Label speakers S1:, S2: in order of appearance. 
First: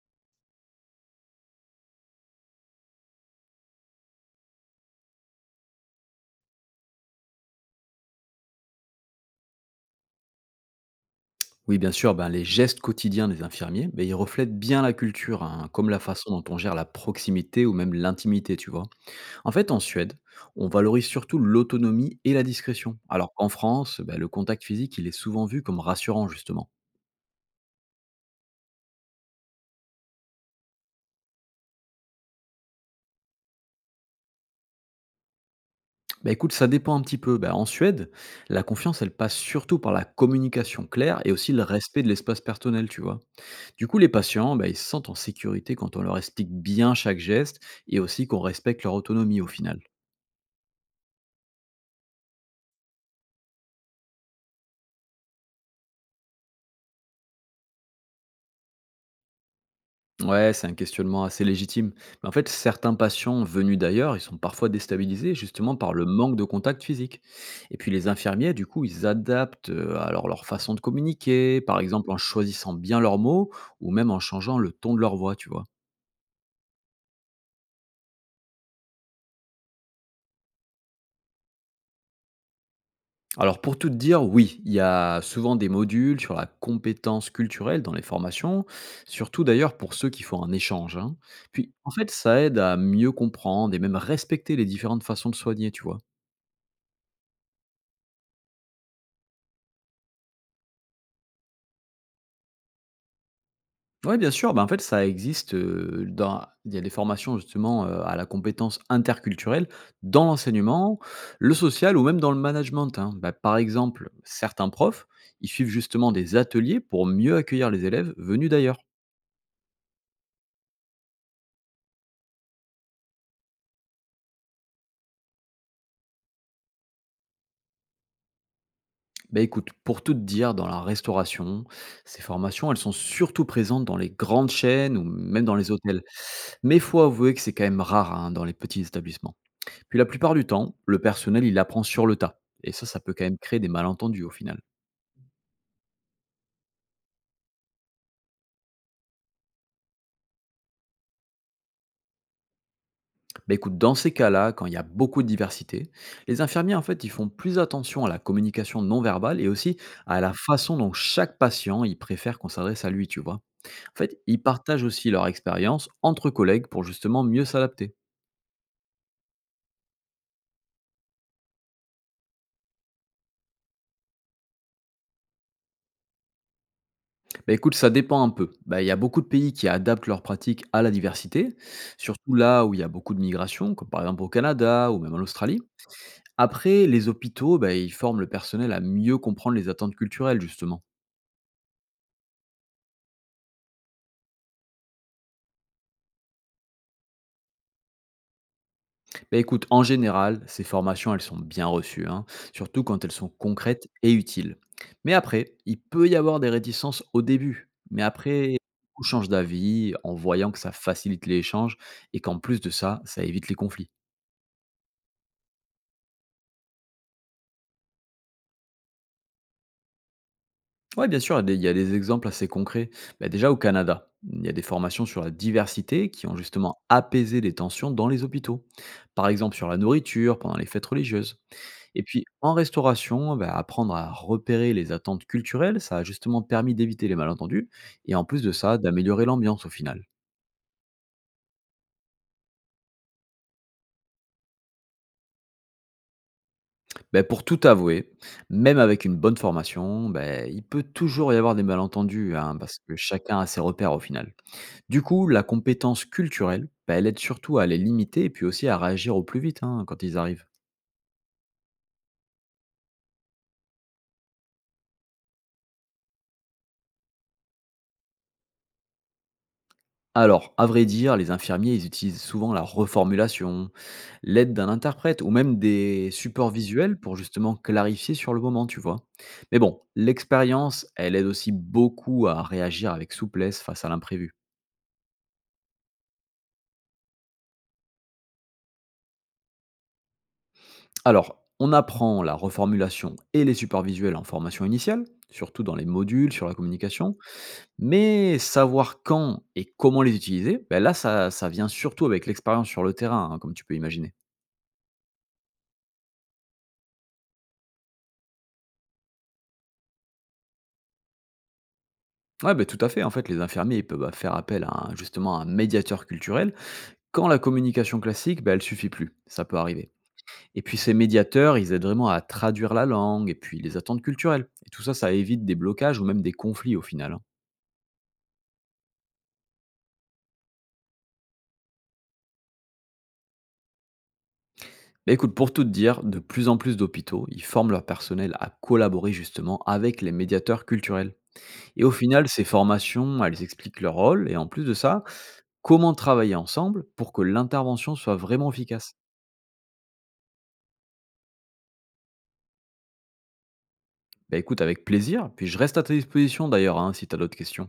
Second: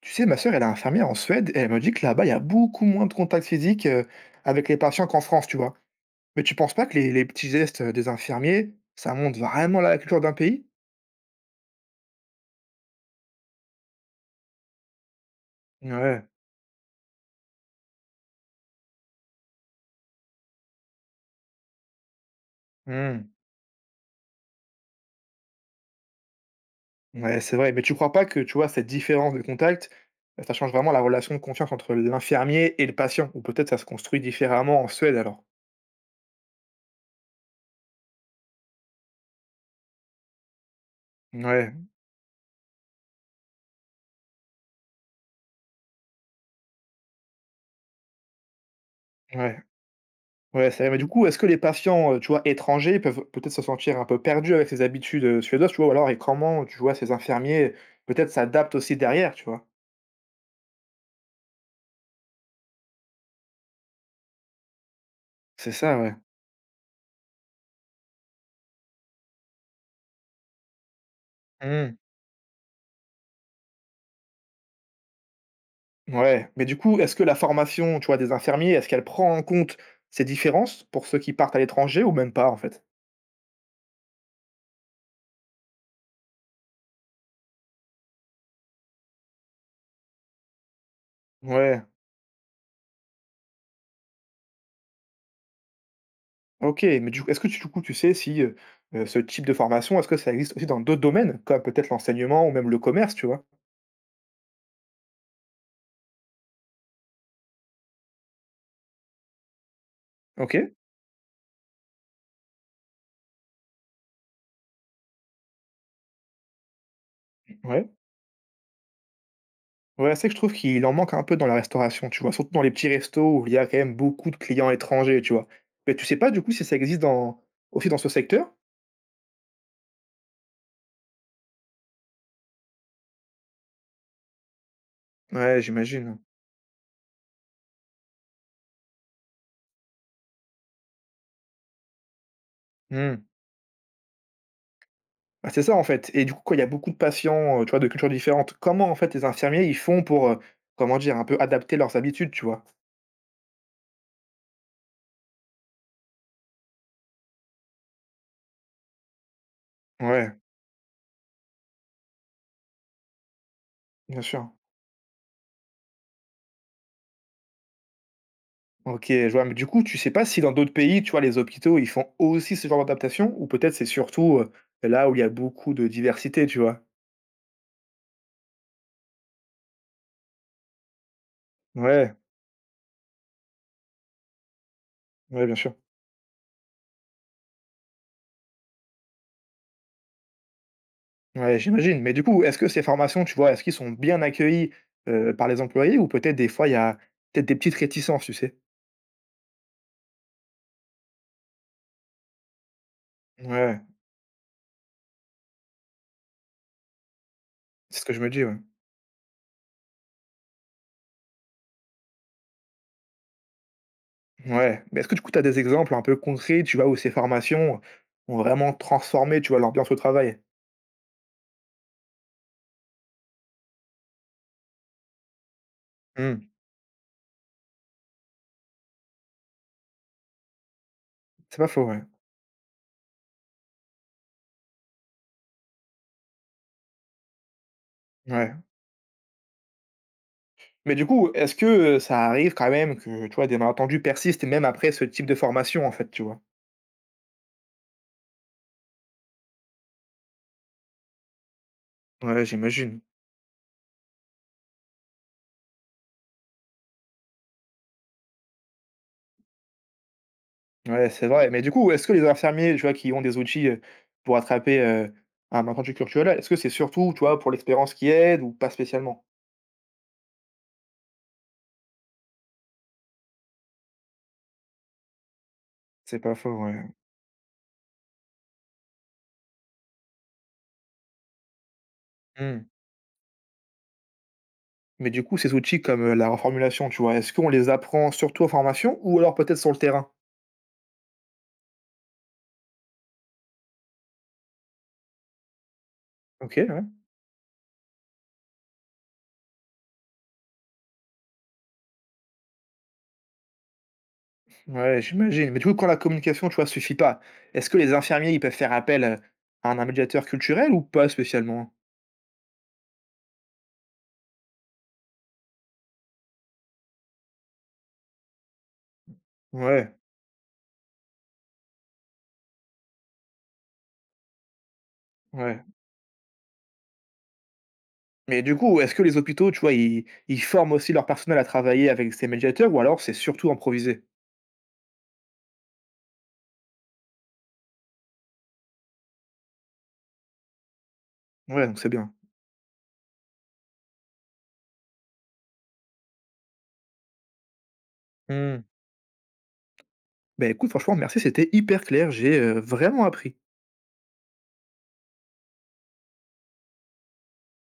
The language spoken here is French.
S1: Tu sais, ma sœur, elle est infirmière en Suède et elle me dit que là-bas, il y a beaucoup moins de contact physique avec les patients qu'en France, tu vois. Mais tu penses pas que les petits gestes des infirmiers, ça montre vraiment la culture d'un pays?
S2: Oui, bien sûr, ben, les gestes quotidiens des infirmiers, ben, ils reflètent bien la culture, hein, comme la
S1: Ouais.
S2: façon dont on gère la proximité ou même l'intimité, tu vois. En fait, en Suède, on valorise surtout l'autonomie et la discrétion,
S1: Hmm.
S2: alors qu'en France, ben, le contact physique, il est souvent vu comme rassurant, justement.
S1: Ouais, c'est vrai. Mais tu crois pas que, tu vois, cette différence de contact, ça change vraiment la relation de confiance entre l'infirmier et le patient? Ou peut-être ça se construit différemment en Suède alors?
S2: Ben, écoute, ça dépend un petit peu. Ben, en Suède, la confiance, elle passe surtout par la communication claire et aussi le
S1: Ouais,
S2: respect de l'espace personnel, tu vois. Du coup, les patients, ben, ils se sentent en sécurité quand on leur explique bien chaque geste et aussi qu'on respecte leur autonomie au
S1: ouais.
S2: final.
S1: Ouais, c'est vrai, mais du coup, est-ce que les patients, tu vois, étrangers peuvent peut-être se sentir un peu perdus avec ces habitudes, suédoises, tu vois? Ou alors et comment, tu vois, ces infirmiers, peut-être, s'adaptent aussi derrière, tu vois?
S2: Ouais, c'est un questionnement assez légitime. Mais en fait, certains patients venus d'ailleurs, ils sont parfois déstabilisés
S1: C'est
S2: justement par
S1: ça,
S2: le
S1: ouais.
S2: manque de contact physique. Et puis les infirmiers, du coup, ils adaptent alors leur façon de communiquer, par
S1: Mmh.
S2: exemple en choisissant bien leurs mots ou même en changeant le ton de leur voix, tu vois.
S1: Ouais, mais du coup, est-ce que la formation, tu vois, des infirmiers, est-ce qu'elle prend en compte ces différences pour ceux qui partent à l'étranger ou même pas, en fait?
S2: Alors pour tout te dire, oui, il y a souvent des modules sur la compétence culturelle dans les formations, surtout d'ailleurs pour ceux qui font un échange, hein. Puis
S1: Ouais,
S2: en fait, ça aide à mieux comprendre et même respecter les différentes façons de soigner, tu vois.
S1: OK, mais du coup est-ce que tu sais si, ce type de formation, est-ce que ça existe aussi dans d'autres domaines? Comme peut-être l'enseignement ou même le commerce, tu vois?
S2: Ouais, bien sûr. Bah, en fait, ça existe, dans il y a des formations justement, à la compétence interculturelle dans
S1: OK,
S2: l'enseignement, le social ou même dans le management, hein. Bah, par exemple, certains profs, ils suivent justement des ateliers pour mieux accueillir les
S1: ouais.
S2: élèves venus d'ailleurs.
S1: Ouais, c'est que je trouve qu'il en manque un peu dans la restauration, tu vois? Surtout dans les petits restos où il y a quand même beaucoup de clients étrangers, tu vois? Mais tu sais pas du coup si ça existe dans aussi dans ce secteur?
S2: Ben écoute, pour tout te dire, dans la restauration, ces formations, elles sont surtout présentes dans les grandes chaînes ou même dans
S1: Ouais,
S2: les hôtels.
S1: j'imagine.
S2: Mais il faut avouer que c'est quand même rare, hein, dans les petits établissements. Puis la plupart du temps, le personnel, il apprend sur le tas. Et ça peut
S1: Mmh.
S2: quand même créer des malentendus au final.
S1: Bah, c'est ça en fait et du coup quand il y a beaucoup de patients, tu vois, de cultures différentes, comment en fait les infirmiers ils font pour, comment dire? Un peu adapter leurs habitudes, tu vois?
S2: Bah écoute, dans ces cas-là, quand il y a beaucoup de diversité, les infirmiers, en fait, ils font plus attention à la communication non verbale et aussi à la
S1: Ouais,
S2: façon dont chaque patient, il préfère qu'on s'adresse à lui, tu vois. En fait,
S1: bien
S2: ils
S1: sûr.
S2: partagent aussi leur expérience entre collègues pour justement mieux s'adapter.
S1: OK, je vois, mais du coup tu sais pas si dans d'autres pays, tu vois, les hôpitaux, ils font aussi ce genre d'adaptation? Ou peut-être c'est surtout, là où il y a beaucoup de diversité, tu vois?
S2: Bah écoute, ça dépend un peu. Bah, il y a beaucoup de pays qui adaptent leurs pratiques à la diversité,
S1: Ouais,
S2: surtout là où il y a beaucoup de migration, comme par exemple au Canada ou même en
S1: ouais, bien
S2: Australie.
S1: sûr.
S2: Après, les hôpitaux, bah, ils forment le personnel à mieux comprendre les attentes culturelles, justement.
S1: Ouais, j'imagine. Mais du coup, est-ce que ces formations, tu vois, est-ce qu'ils sont bien accueillis, par les employés ou peut-être des fois il y a peut-être des petites réticences, tu sais?
S2: Bah, écoute, en général, ces formations, elles sont bien reçues, hein, surtout quand elles sont
S1: Ouais,
S2: concrètes et utiles. Mais après, il peut y avoir des réticences au début.
S1: c'est
S2: Mais
S1: ce que je me dis, ouais.
S2: après, on change d'avis en voyant que ça facilite les échanges et qu'en plus de ça, ça évite les conflits.
S1: Ouais, mais est-ce que du coup tu as des exemples un peu concrets, tu vois, où ces formations ont vraiment transformé, tu vois, l'ambiance au travail?
S2: Ouais, bien sûr, il y a des exemples assez concrets. Bah, déjà au Canada, il y a des formations sur la diversité qui ont
S1: Mmh,
S2: justement apaisé les tensions dans les hôpitaux. Par exemple sur la nourriture, pendant les fêtes religieuses.
S1: c'est pas faux, ouais.
S2: Et puis en restauration, bah, apprendre à repérer les attentes culturelles, ça a justement permis d'éviter les malentendus et en plus de
S1: Ouais.
S2: ça, d'améliorer l'ambiance au final.
S1: Mais du coup, est-ce que, ça arrive quand même que, tu vois, des malentendus persistent même après ce type de formation, en fait, tu vois?
S2: Bah, pour tout avouer, même avec une bonne formation, bah, il peut toujours y avoir des malentendus,
S1: Ouais,
S2: hein, parce que
S1: j'imagine.
S2: chacun a ses repères au final. Du coup, la compétence culturelle, bah, elle aide surtout à les limiter et puis aussi à réagir au plus vite, hein, quand ils arrivent.
S1: Ouais, c'est vrai. Mais du coup, est-ce que les infirmiers, tu vois, qui ont des outils, pour attraper, un malentendu culturel, est-ce que c'est surtout, tu vois, pour l'expérience qui aide ou pas spécialement?
S2: Alors, à vrai dire, les infirmiers, ils utilisent souvent la reformulation, l'aide d'un interprète ou même des
S1: C'est pas
S2: supports
S1: faux, ouais.
S2: visuels pour justement clarifier sur le moment, tu vois. Mais bon, l'expérience, elle aide aussi beaucoup à
S1: Mmh.
S2: réagir avec souplesse face à l'imprévu.
S1: Mais du coup, ces outils comme, la reformulation, tu vois, est-ce qu'on les apprend surtout en formation ou alors peut-être sur le terrain?
S2: Alors, on apprend la reformulation et les supports visuels en formation initiale, surtout dans les modules sur la
S1: OK, ouais.
S2: communication. Mais savoir quand et comment les utiliser, bah, là, ça vient surtout avec l'expérience sur le terrain, hein, comme tu peux imaginer.
S1: Ouais, j'imagine. Mais du coup, quand la communication, tu vois, suffit pas, est-ce que les infirmiers, ils peuvent faire appel, à un médiateur culturel ou pas spécialement?
S2: Ouais, ben tout à fait. En fait, les infirmiers, ils peuvent bah, faire appel justement à un médiateur culturel quand la communication classique, ben, elle suffit plus. Ça peut arriver.
S1: Ouais,
S2: Et puis ces médiateurs, ils aident vraiment à traduire la langue et puis les attentes culturelles. Et tout ça, ça évite des
S1: ouais.
S2: blocages ou même des conflits au final, hein.
S1: Mais du coup, est-ce que les hôpitaux, tu vois, ils forment aussi leur personnel à travailler avec ces médiateurs ou alors c'est surtout improvisé?
S2: Bah, écoute, pour tout te dire, de plus en plus d'hôpitaux, ils forment leur personnel à collaborer justement avec les médiateurs culturels.
S1: Ouais, donc
S2: Et
S1: c'est
S2: au
S1: bien.
S2: final, ces formations, elles expliquent leur rôle et en plus de ça, comment travailler ensemble pour que l'intervention soit vraiment
S1: Mmh.
S2: efficace.
S1: Bah, écoute, franchement merci, c'était hyper clair, j'ai, vraiment appris.
S2: Bah écoute, avec plaisir, puis je reste à ta disposition d'ailleurs, hein, si tu as d'autres questions.